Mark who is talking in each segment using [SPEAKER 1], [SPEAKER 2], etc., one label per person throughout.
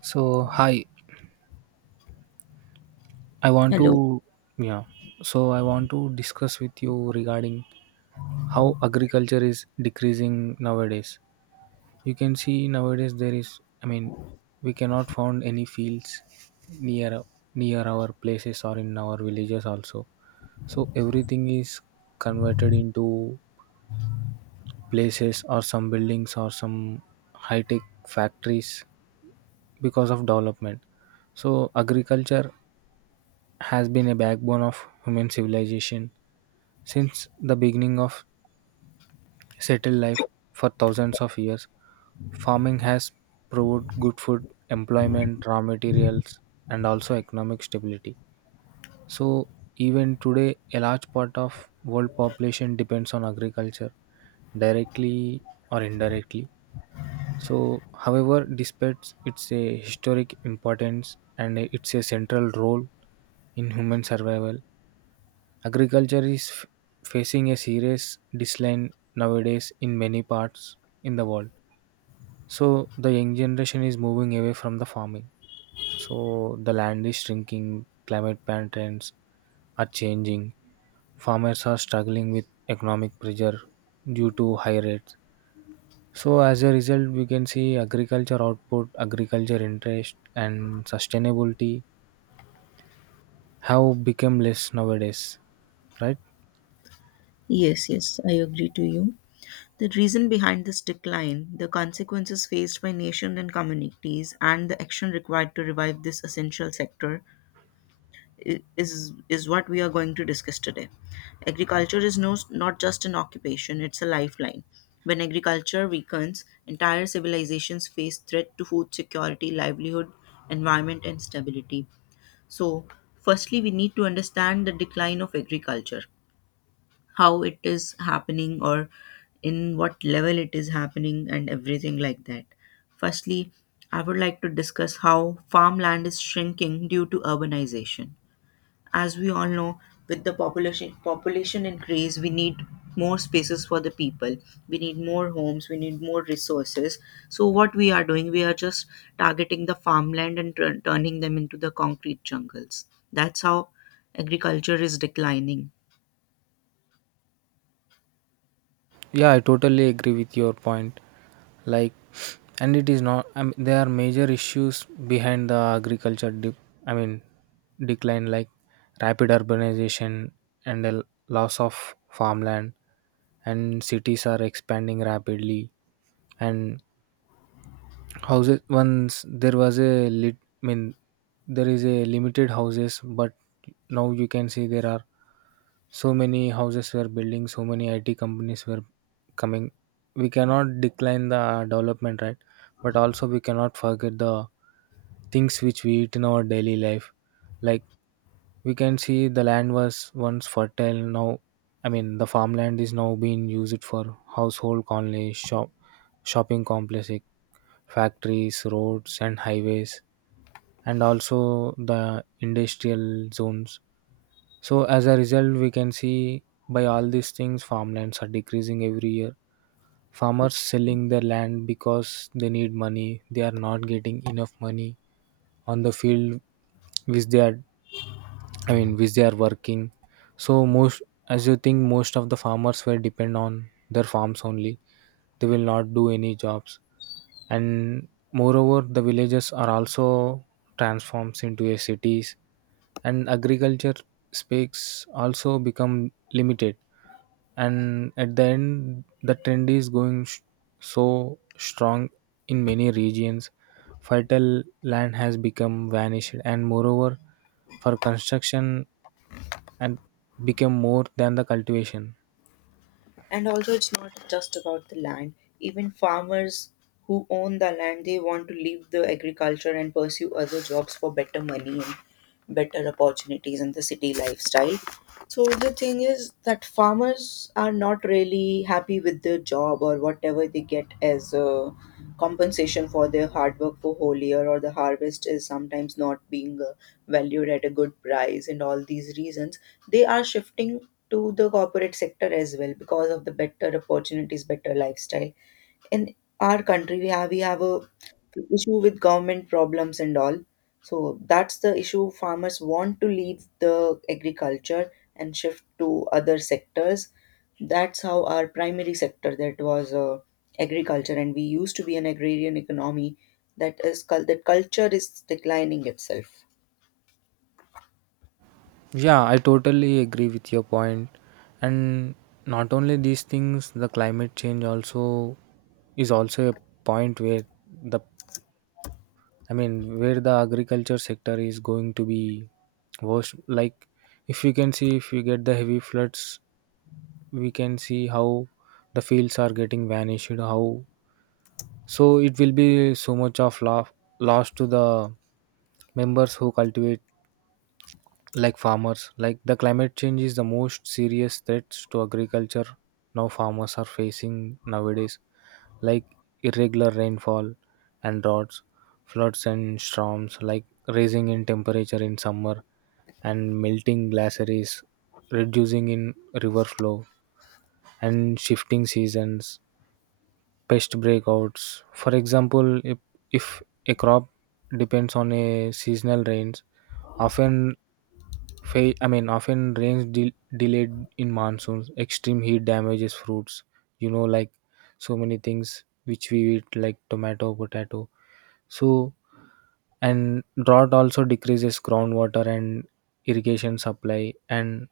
[SPEAKER 1] So, hi, I want
[SPEAKER 2] Hello.
[SPEAKER 1] to, yeah, so I want to discuss with you regarding how agriculture is decreasing nowadays. You can see nowadays there is, I mean, we cannot found any fields near near our places or in our villages also. So everything is converted into places or some buildings or some high tech factories because of development. So agriculture has been a backbone of human civilization since the beginning of settled life. For thousands of years, farming has proved good food, employment, raw materials, and also economic stability. So, even today, a large part of world population depends on agriculture, directly or indirectly. So, however, despite its a historic importance and its a central role in human survival, agriculture is facing a serious decline nowadays in many parts in the world. So the young generation is moving away from the farming. So the land is shrinking, climate patterns are changing. Farmers are struggling with economic pressure due to high rates. So as a result, we can see agriculture output, agriculture interest, and sustainability have become less nowadays, right?
[SPEAKER 2] Yes, yes, I agree to you. The reason behind this decline, the consequences faced by nation and communities, and the action required to revive this essential sector i- is is what we are going to discuss today. Agriculture is not just an occupation, it's a lifeline. When agriculture weakens, entire civilizations face threat to food security, livelihood, environment and stability. So, firstly we need to understand the decline of agriculture. How it is happening or in what level it is happening and everything like that. Firstly, I would like to discuss how farmland is shrinking due to urbanization. As we all know, with the population increase, we need more spaces for the people. We need more homes. We need more resources. So what we are doing, we are just targeting the farmland and turning them into the concrete jungles. That's how agriculture is declining.
[SPEAKER 1] Yeah, I totally agree with your point. Like, and it is not. I mean, there are major issues behind the agriculture. I mean, decline like rapid urbanization and the loss of farmland, and cities are expanding rapidly. And houses once there was a lit. I mean, there is a limited houses, but now you can see there are so many houses were building, so many IT companies were coming. We cannot decline the development, right? But also we cannot forget the things which we eat in our daily life, like we can see the land was once fertile now. I mean the farmland is now being used for household colony, shopping complexes, factories, roads and highways, and also the industrial zones. So as a result we can see by all these things farmlands are decreasing every year. Farmers selling their land because they need money, they are not getting enough money on the field which they are, I mean which they are working. So most, as you think, most of the farmers were depend on their farms only. They will not do any jobs. And moreover the villages are also transforms into a cities, and agriculture speaks also become limited. And at the end the trend is going so strong in many regions. Fertile land has become vanished, and moreover for construction and became more than the cultivation.
[SPEAKER 2] And also, it's not just about the land. Even farmers who own the land, they want to leave the agriculture and pursue other jobs for better money and better opportunities in the city lifestyle. So the thing is that farmers are not really happy with their job or whatever they get as a compensation for their hard work for whole year, or the harvest is sometimes not being valued at a good price, and all these reasons they are shifting to the corporate sector as well because of the better opportunities, better lifestyle. In our country, we have a issue with government problems and all. So that's the issue. Farmers want to leave the agriculture and shift to other sectors. That's how our primary sector that was agriculture, and we used to be an agrarian economy. That is that culture is declining itself.
[SPEAKER 1] Yeah, I totally agree with your point. And not only these things, the climate change also is also a point where the, I mean, where the agriculture sector is going to be worse. Like, if we can see, if we get the heavy floods, we can see how the fields are getting vanished. How, so, it will be so much of loss to the members who cultivate, like farmers. Like, the climate change is the most serious threats to agriculture now farmers are facing nowadays, like irregular rainfall and droughts, floods and storms, like rising in temperature in summer and melting glaciers, reducing in river flow and shifting seasons, pest breakouts. For example, if a crop depends on a seasonal rains, often I mean often rains delayed in monsoons, extreme heat damages fruits. You know, like so many things which we eat, like tomato, potato. So, and drought also decreases groundwater and irrigation supply, and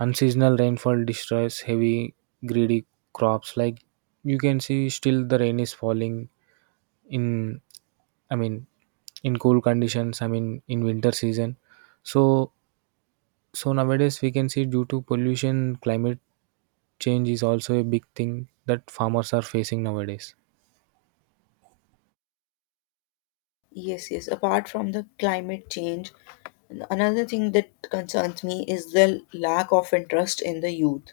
[SPEAKER 1] unseasonal rainfall destroys heavy, greedy crops. Like you can see, still the rain is falling in, I mean, in cool conditions, I mean, in winter season. So, so nowadays we can see due to pollution, climate change is also a big thing that farmers are facing nowadays.
[SPEAKER 2] Yes, yes. Apart from the climate change, another thing that concerns me is the lack of interest in the youth.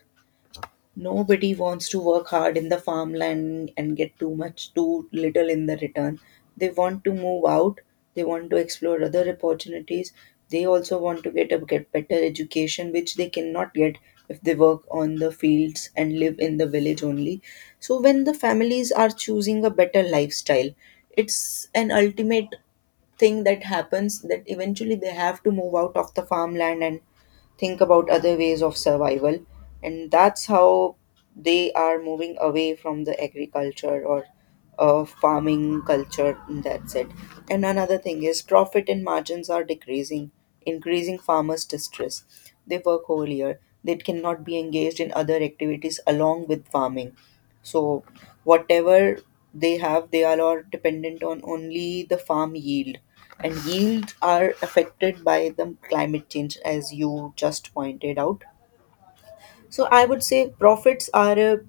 [SPEAKER 2] Nobody wants to work hard in the farmland and get too much, too little in the return. They want to move out, they want to explore other opportunities, they also want to get better education, which they cannot get if they work on the fields and live in the village only. So, when the families are choosing a better lifestyle, it's an ultimate thing that happens, that eventually they have to move out of the farmland and think about other ways of survival, and that's how they are moving away from the agriculture or farming culture. That's it. And another thing is profit and margins are decreasing, increasing farmers distress. They work whole year, they cannot be engaged in other activities along with farming. So whatever they have, they are all dependent on only the farm yield. And yields are affected by the climate change, as you just pointed out. So I would say profits are a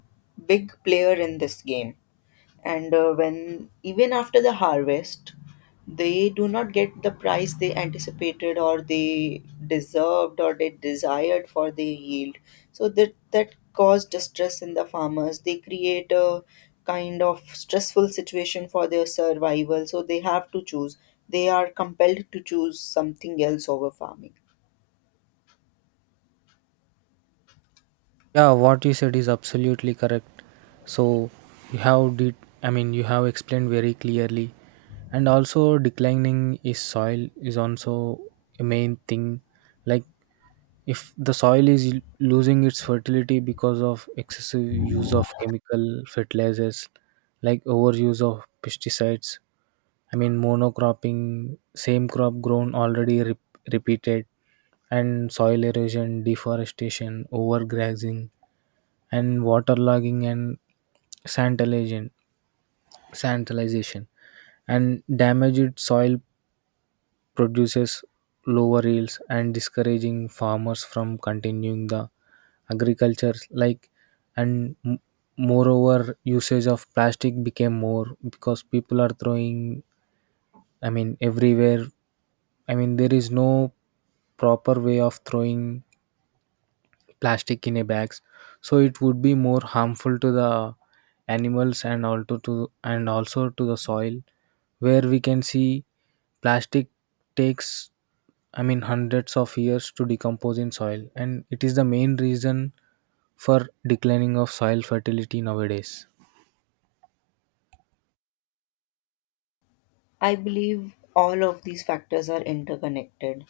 [SPEAKER 2] big player in this game, and when even after the harvest they do not get the price they anticipated or they deserved or they desired for the yield, so that cause distress in the farmers. They create a kind of stressful situation for their survival, so they have to choose, they are compelled to choose something else over farming.
[SPEAKER 1] Yeah, what you said is absolutely correct. So you have did, I mean you have explained very clearly. And also declining is soil is also a main thing. Like if the soil is losing its fertility because of excessive use of chemical fertilizers, like overuse of pesticides, I mean monocropping, same crop grown already repeated, and soil erosion, deforestation, overgrazing and waterlogging and sandalization, sandalization and damaged soil produces lower yields and discouraging farmers from continuing the agriculture. Like and moreover usage of plastic became more because people are throwing, I mean, everywhere. I mean, there is no proper way of throwing plastic in a bags. So it would be more harmful to the animals and also to the soil, where we can see plastic takes, I mean, hundreds of years to decompose in soil, and it is the main reason for declining of soil fertility nowadays.
[SPEAKER 2] I believe all of these factors are interconnected.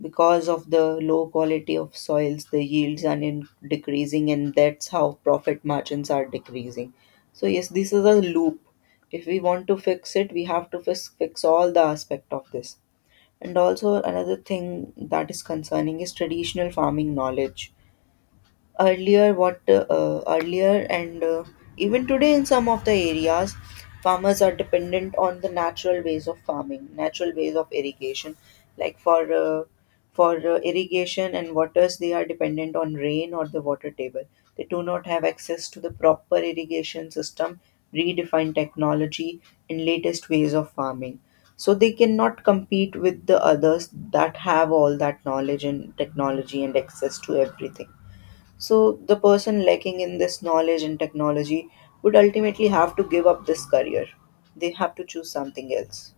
[SPEAKER 2] Because of the low quality of soils, the yields are in decreasing, and that's how profit margins are decreasing. So, yes, this is a loop. If we want to fix it, we have to fix all the aspect of this. And also, another thing that is concerning is traditional farming knowledge. Earlier what earlier and even today in some of the areas, farmers are dependent on the natural ways of farming, natural ways of irrigation. Like for irrigation and waters, they are dependent on rain or the water table. They do not have access to the proper irrigation system, redefined technology and latest ways of farming. So they cannot compete with the others that have all that knowledge and technology and access to everything. So the person lacking in this knowledge and technology would ultimately have to give up this career. They have to choose something else.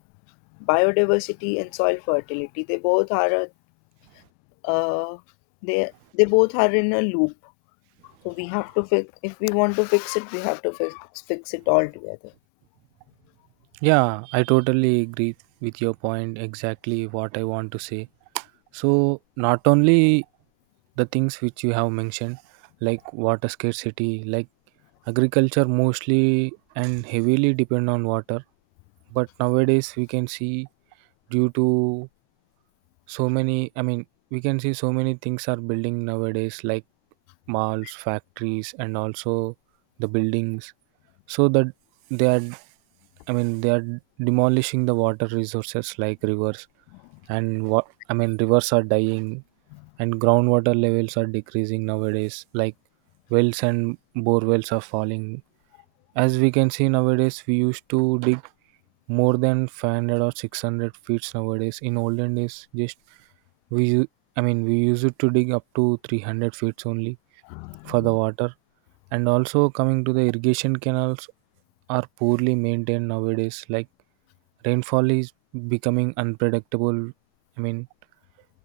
[SPEAKER 2] Biodiversity and soil fertility, they both are a, uh, they they both are in a loop. So we have to fix. If we want to fix it, we have to fix it all together.
[SPEAKER 1] Yeah, I totally agree with your point. Exactly what I want to say. So not only the things which you have mentioned, like water scarcity, like agriculture mostly and heavily depend on water. But nowadays we can see due to so many, I mean, we can see so many things are building nowadays, like malls, factories, and also the buildings. So that they are, I mean, they are demolishing the water resources, like rivers. And what, I mean, rivers are dying and groundwater levels are decreasing nowadays, like wells and bore wells are falling. As we can see nowadays, we used to dig more than 500 or 600 feet nowadays. In olden days, just we, I mean, we used to dig up to 300 feet only for the water. And also, coming to the irrigation canals, are poorly maintained nowadays. Like rainfall is becoming unpredictable. I mean,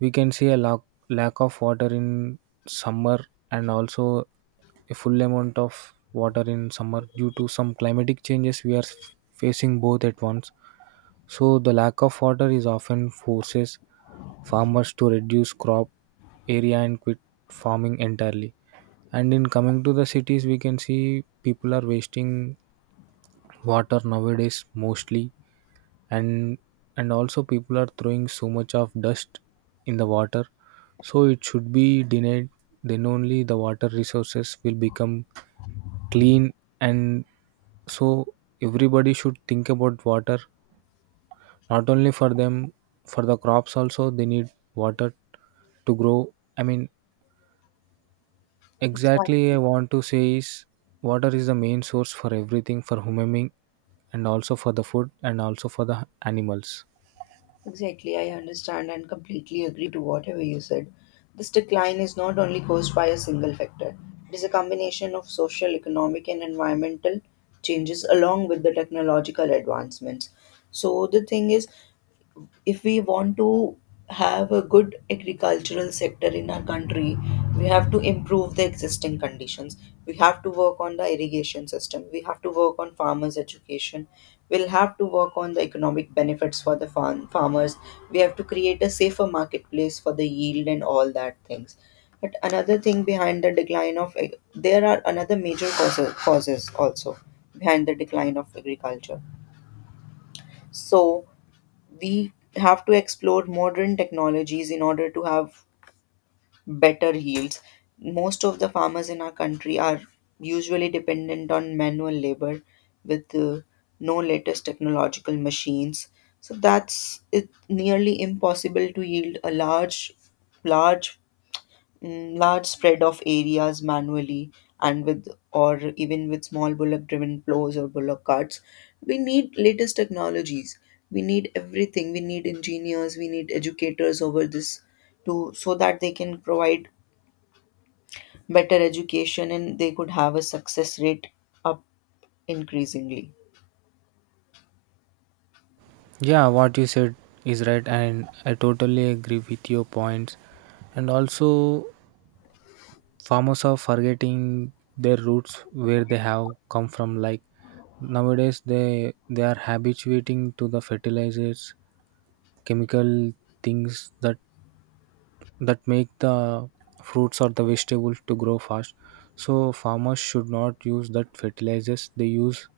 [SPEAKER 1] we can see a lack of water in summer and also a full amount of water in summer due to some climatic changes we are facing both at once. So the lack of water is often forces farmers to reduce crop area and quit farming entirely. And in coming to the cities we can see people are wasting water nowadays mostly. And also people are throwing so much of dust in the water, so it should be denied. Then only the water resources will become clean. And so everybody should think about water, not only for them, for the crops also they need water to grow. I mean, exactly
[SPEAKER 2] Exactly.
[SPEAKER 1] I want to say is water is the main source for everything for human being, and also for the food and also for the animals.
[SPEAKER 2] Exactly, I understand and completely agree to whatever you said. This decline is not only caused by a single factor, it is a combination of social, economic, and environmental changes along with the technological advancements. So, the thing is, if we want to have a good agricultural sector in our country, we have to improve the existing conditions. We have to work on the irrigation system, we have to work on farmers education, we'll have to work on the economic benefits for the farmers, we have to create a safer marketplace for the yield and all that things. But another thing behind the decline of there are another major causes also behind the decline of agriculture. So we have to explore modern technologies in order to have better yields. Most of the farmers in our country are usually dependent on manual labor with no latest technological machines. So that's it nearly impossible to yield a large large spread of areas manually, and with or even with small bullock driven plows or bullock carts, we need latest technologies, we need everything, we need engineers, we need educators over this, to so that they can provide better education and they could have a success rate up increasingly.
[SPEAKER 1] Yeah, what you said is right, and I totally agree with your points. And also, farmers are forgetting their roots where they have come from. Like nowadays, they are habituating to the fertilizers, chemical things that make the fruits or the vegetables to grow fast. So farmers should not use that fertilizers. They use,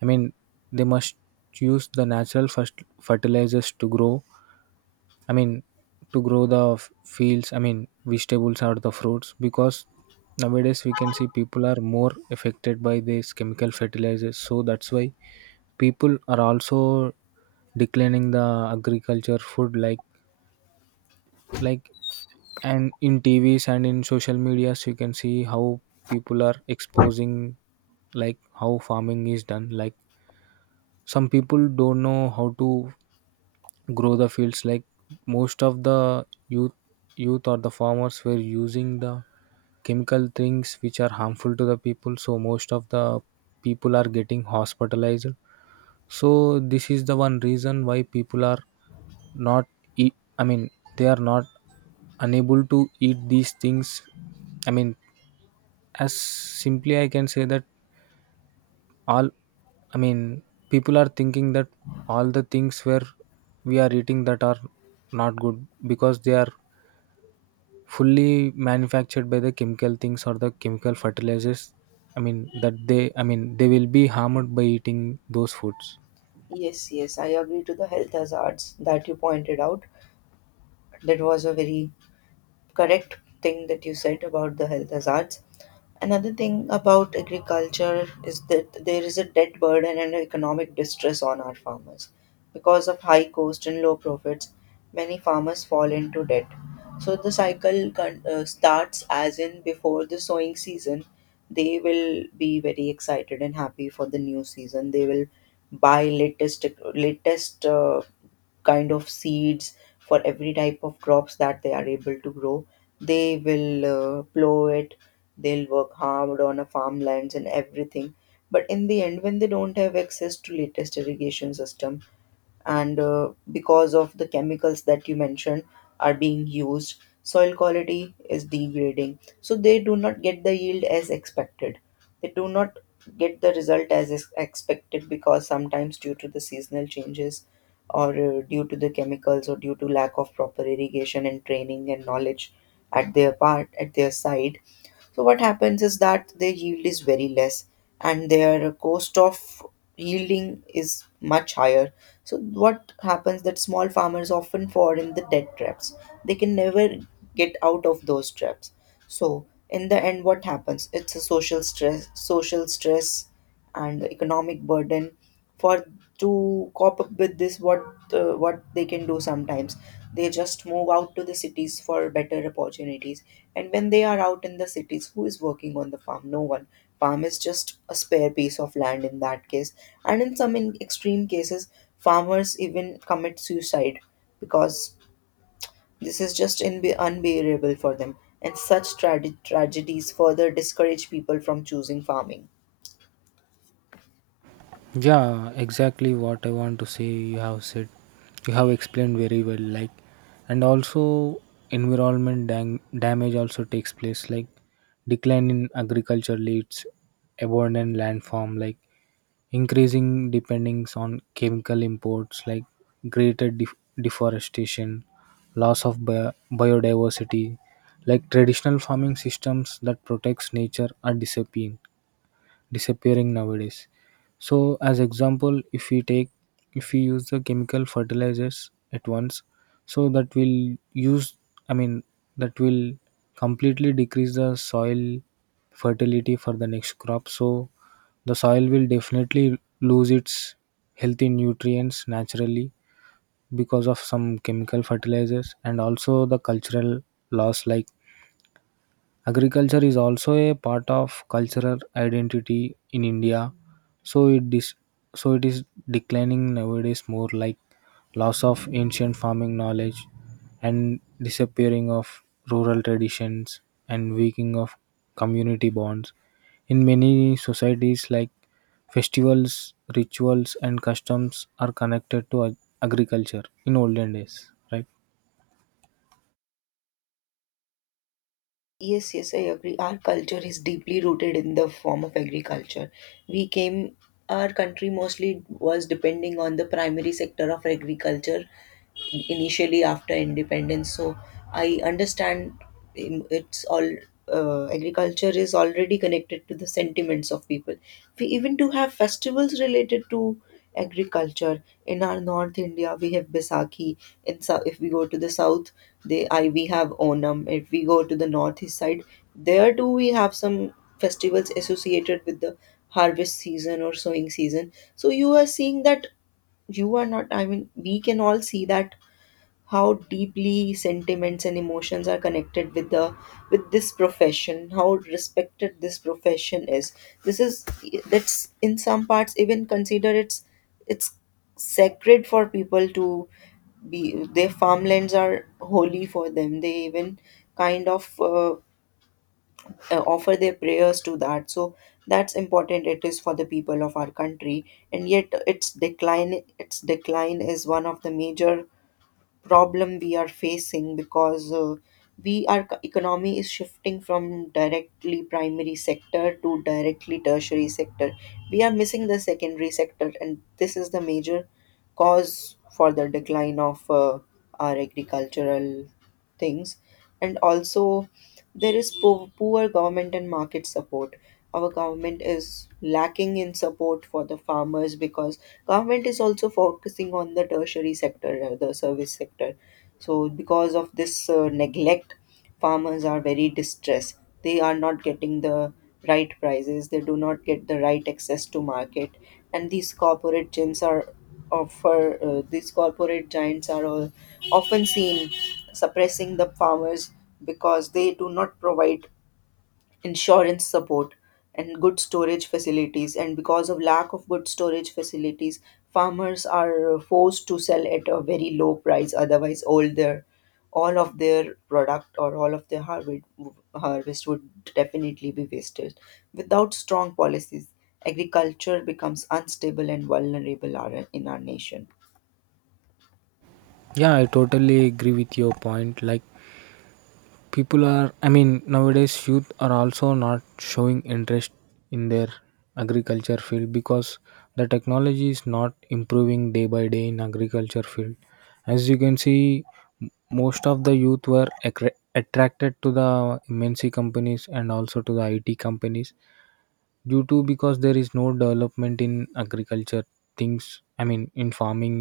[SPEAKER 1] I mean, they must use the natural first fertilizers to grow, I mean, to grow the fields, I mean, vegetables or the fruits, because nowadays we can see people are more affected by these chemical fertilizers. So that's why people are also declining the agriculture food, like like and in TVs and in social medias you can see how people are exposing, like how farming is done, like some people don't know how to grow the fields, like most of the youth or the farmers were using the chemical things which are harmful to the people. So most of the people are getting hospitalized. So this is the one reason why people are not eat, I mean, they are not unable to eat these things. I mean, as simply I can say that, all, I mean, people are thinking that all the things where we are eating that are not good because they are fully manufactured by the chemical things or the chemical fertilizers. I mean that they, I mean they will be harmed by eating those foods.
[SPEAKER 2] Yes, yes, I agree to the health hazards that you pointed out. That was a very correct thing that you said about the health hazards. Another thing about agriculture is that there is a debt burden and economic distress on our farmers. Because of high cost and low profits, many farmers fall into debt. So the cycle starts as in before the sowing season, they will be very excited and happy for the new season. They will buy latest kind of seeds for every type of crops that they are able to grow. They will plow it, they'll work hard on a farmlands and everything, but in the end when they don't have access to latest irrigation system, and because of the chemicals that you mentioned are being used, soil quality is degrading, so they do not get the yield as expected. They do not get the result as is expected, because sometimes due to the seasonal changes or due to the chemicals or due to lack of proper irrigation and training and knowledge at their part at their side. So what happens is that their yield is very less and their cost of yielding is much higher. So what happens that small farmers often fall in the debt traps. They can never get out of those traps. So in the end what happens? It's a social stress and economic burden. For to cope up with this, what they can do sometimes, they just move out to the cities for better opportunities. And when they are out in the cities, who is working on the farm? No one. Farm is just a spare piece of land in that case. And in some in extreme cases, farmers even commit suicide because this is just unbearable for them. And such tragedies further discourage people from choosing farming.
[SPEAKER 1] Yeah, exactly what I want to say. You have said, you have explained very well. Like, and also environment damage also takes place. Like, decline in agriculture leads abandoned landform. Like, increasing dependence on chemical imports. Like, greater deforestation, loss of biodiversity. Like traditional farming systems that protects nature are disappearing nowadays. So, as example, if we take, if we use the chemical fertilizers at once, so that will use, I mean that will completely decrease the soil fertility for the next crop. So the soil will definitely lose its healthy nutrients naturally because of some chemical fertilizers. And also the cultural loss, like agriculture is also a part of cultural identity in India, so it is, so it is declining nowadays more, like loss of ancient farming knowledge and disappearing of rural traditions and weakening of community bonds. In many societies like festivals, rituals and customs are connected to agriculture in olden days, right?
[SPEAKER 2] Yes, yes, I agree. Our culture is deeply rooted in the form of agriculture. We came, our country mostly was depending on the primary sector of agriculture initially after independence. So I understand, it's all agriculture is already connected to the sentiments of people. We even do have festivals related to agriculture. In our North India we have Baisakhi, if we go to the south, they I we have Onam. If we go to the northeast side, there too we have some festivals associated with the harvest season or sowing season. So you are seeing that, you are not I mean we can all see that how deeply sentiments and emotions are connected with the, with this profession, how respected this profession is. This is That's in some parts even considered it's sacred for people to be their farmlands are holy for them. They even kind of offer their prayers to that. So that's important it is for the people of our country. And yet its decline, its decline is one of the major problem we are facing because, we our co- economy is shifting from directly primary sector to directly tertiary sector. We are missing the secondary sector and this is the major cause for the decline of our agricultural things. And also there is poor government and market support. Our government is lacking in support for the farmers because government is also focusing on the tertiary sector, the service sector. So because of this neglect, farmers are very distressed. They are not getting the right prices, they do not get the right access to market. And these corporate gyms are offer, these corporate giants are all often seen suppressing the farmers because they do not provide insurance support and good storage facilities. And because of lack of good storage facilities, farmers are forced to sell at a very low price, otherwise all their, all of their product or all of their harvest would definitely be wasted. Without strong policies, agriculture becomes unstable and vulnerable in our nation.
[SPEAKER 1] Yeah, I totally agree with your point. Like people are, I mean, nowadays youth are also not showing interest in their agriculture field because the technology is not improving day by day in agriculture field, as you can see. m- Most of the youth were attracted to the MNC companies and also to the IT companies due to because there is no development in agriculture things, I mean, in farming.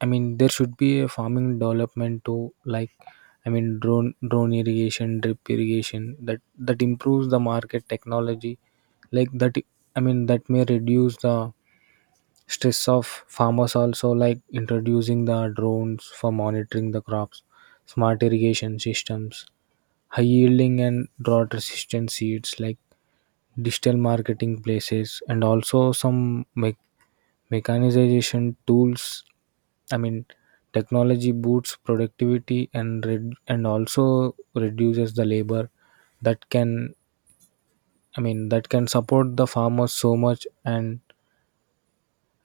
[SPEAKER 1] I mean, there should be a farming development to, like, I mean, drone irrigation, drip irrigation that improves the market technology. Like that, I mean, that may reduce the stress of farmers. Also, like introducing the drones for monitoring the crops, smart irrigation systems, high yielding and drought resistant seeds, like digital marketing places, and also some mechanization tools. I mean, technology boosts productivity and red, and also reduces the labor that can, I mean that can support the farmers so much. and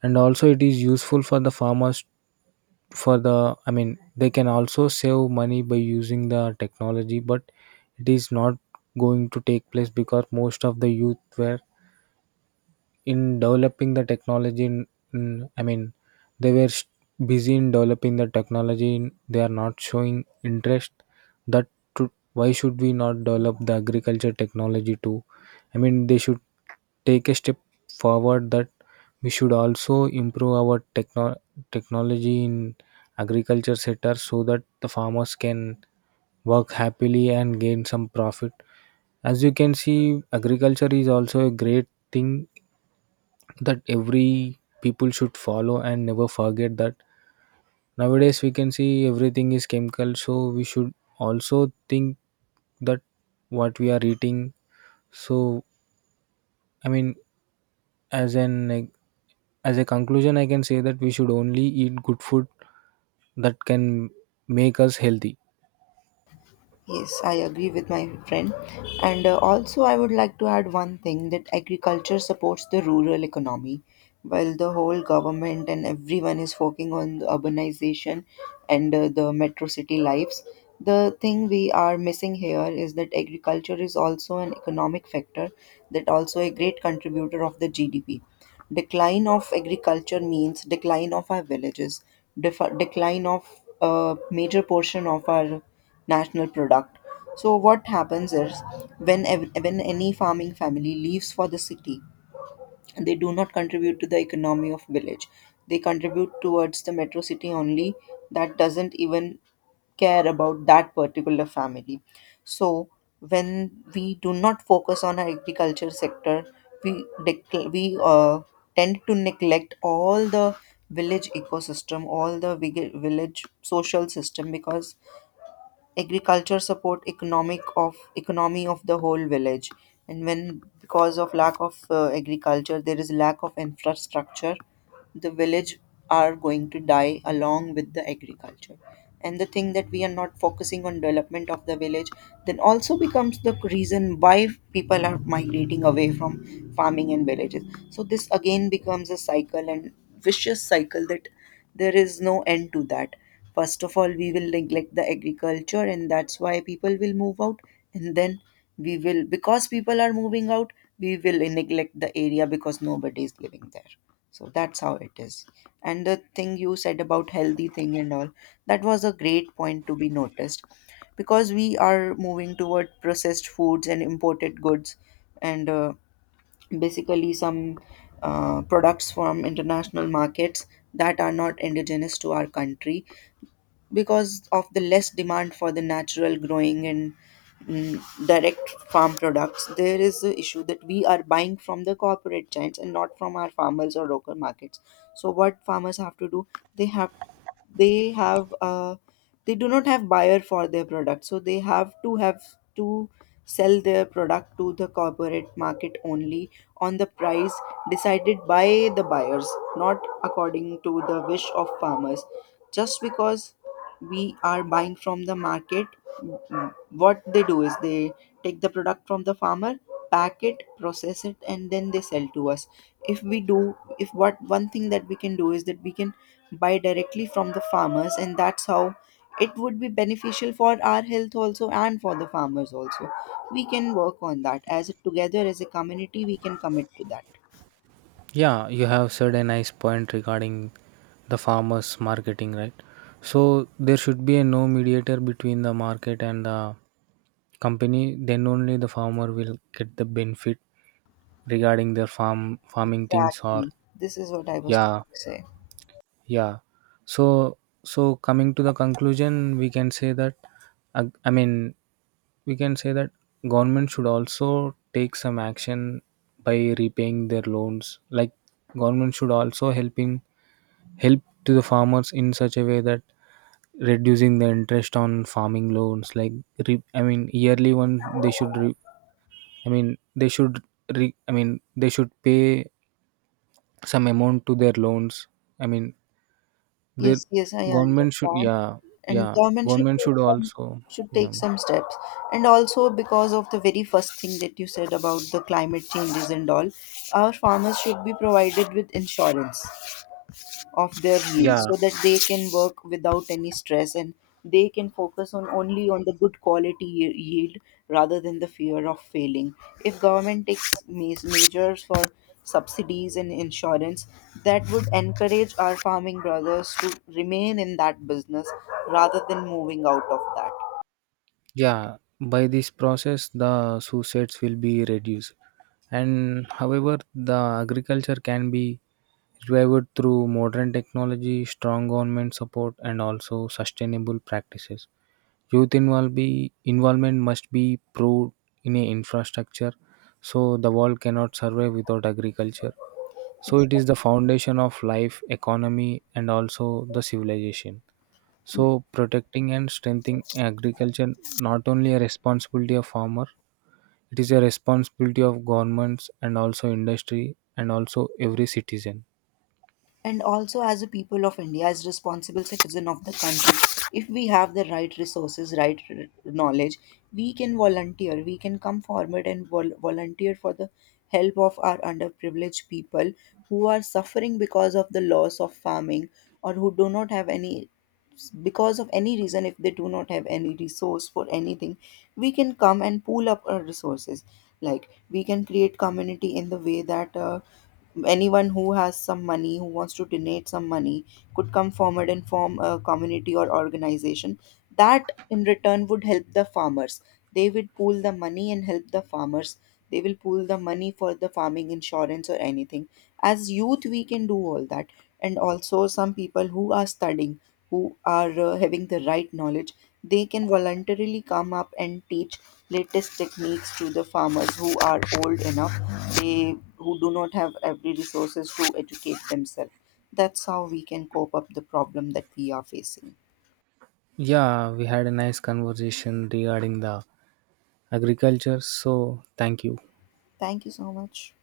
[SPEAKER 1] and also it is useful for the farmers for the, I mean they can also save money by using the technology. But it is not going to take place because most of the youth were in developing the technology in I mean they were busy in developing the technology in- they are not showing interest that to, why should we not develop the agriculture technology too. I mean they should take a step forward that we should also improve our technology in agriculture sector so that the farmers can work happily and gain some profit. As you can see, agriculture is also a great thing that every people should follow and never forget that nowadays we can see everything is chemical. So we should also think that what we are eating. So, I mean, as an, like, as a conclusion I can say that we should only eat good food that can make us healthy.
[SPEAKER 2] Yes, I agree with my friend. And also, I would like to add one thing that agriculture supports the rural economy, while the whole government and everyone is focusing on the urbanization and the metro city lives. The thing we are missing here is that agriculture is also an economic factor, that also a great contributor of the GDP. Decline of agriculture means decline of our villages, decline of a major portion of our national product. So what happens is when when any farming family leaves for the city, they do not contribute to the economy of village, they contribute towards the metro city only, that doesn't even care about that particular family. So when we do not focus on our agriculture sector, we tend to neglect all the village ecosystem, all the village social system, because agriculture support economic of economy of the whole village. And when because of lack of agriculture there is lack of infrastructure, the village are going to die along with the agriculture. And the thing that we are not focusing on development of the village then also becomes the reason why people are migrating away from farming and villages. So this again becomes a cycle, and vicious cycle that there is no end to that. First of all we will neglect the agriculture and that's why people will move out, and then we will, because people are moving out, we will neglect the area because nobody is living there. So that's how it is. And the thing you said about healthy thing and all, that was a great point to be noticed because we are moving toward processed foods and imported goods, and basically some products from international markets that are not indigenous to our country. Because of the less demand for the natural growing and direct farm products, there is the issue that we are buying from the corporate giants and not from our farmers or local markets. So what farmers have to do, they have, they have, they do not have buyer for their product, so they have to sell their product to the corporate market only, on the price decided by the buyers, not according to the wish of farmers. Just because we are buying from the market, what they do is they take the product from the farmer, pack it, process it, and then they sell to us. If we do, if what one thing that we can do is that we can buy directly from the farmers, and that's how it would be beneficial for our health also and for the farmers also. We can work on that as a, together as a community we can commit to that.
[SPEAKER 1] Yeah, you have said a nice point regarding the farmers marketing, right? So there should be a no mediator between the market and the company. Then only the farmer will get the benefit regarding their farming things or...
[SPEAKER 2] Exactly, this is what I was
[SPEAKER 1] Yeah.
[SPEAKER 2] trying to say.
[SPEAKER 1] Yeah. So, so coming to the conclusion we can say that, I mean, we can say that government should also take some action by repaying their loans, like government should also helping help to the farmers in such a way that reducing the interest on farming loans, like re, I mean yearly one they should re, I mean they should re, I mean they should pay some amount to their loans. I mean, the
[SPEAKER 2] Yes, yes, I
[SPEAKER 1] government should,
[SPEAKER 2] understand.
[SPEAKER 1] yeah,
[SPEAKER 2] And
[SPEAKER 1] yeah,
[SPEAKER 2] government should
[SPEAKER 1] government
[SPEAKER 2] take
[SPEAKER 1] should
[SPEAKER 2] some,
[SPEAKER 1] also,
[SPEAKER 2] should
[SPEAKER 1] yeah,
[SPEAKER 2] take some steps. And also because of the very first thing that you said about the climate changes and all, our farmers should be provided with insurance of their meal
[SPEAKER 1] yeah,
[SPEAKER 2] so that they can work without any stress, and they can focus on only on the good quality yield rather than the fear of failing. If government takes measures for subsidies and insurance, that would encourage our farming brothers to remain in that business rather than moving out of that.
[SPEAKER 1] yeah. By this process, the suicides will be reduced. And however, the agriculture can be revived through modern technology, strong government support, and also sustainable practices. Youth involve be, involvement must be proved in a infrastructure, so the world cannot survive without agriculture. So it is the foundation of life economy and also the civilization. So protecting and strengthening agriculture not only a responsibility of farmer, it is a responsibility of governments and also industry and also every citizen.
[SPEAKER 2] And also as a people of India, as responsible citizen of the country, if we have the right resources, right knowledge, we can volunteer, we can come forward and volunteer for the help of our underprivileged people who are suffering because of the loss of farming, or who do not have any, because of any reason if they do not have any resource for anything, we can come and pool up our resources. Like we can create community in the way that, anyone who has some money, who wants to donate some money could come forward and form a community or organization that in return would help the farmers. They would pool the money and help the farmers. They will pool the money for the farming insurance or anything. As youth we can do all that. And also some people who are studying, who are having the right knowledge, they can voluntarily come up and teach latest techniques to the farmers who are old enough, they who do not have every resources to educate themselves. That's how we can cope up the problem that we are facing.
[SPEAKER 1] Yeah, we had a nice conversation regarding the agriculture. So thank you.
[SPEAKER 2] Thank you so much.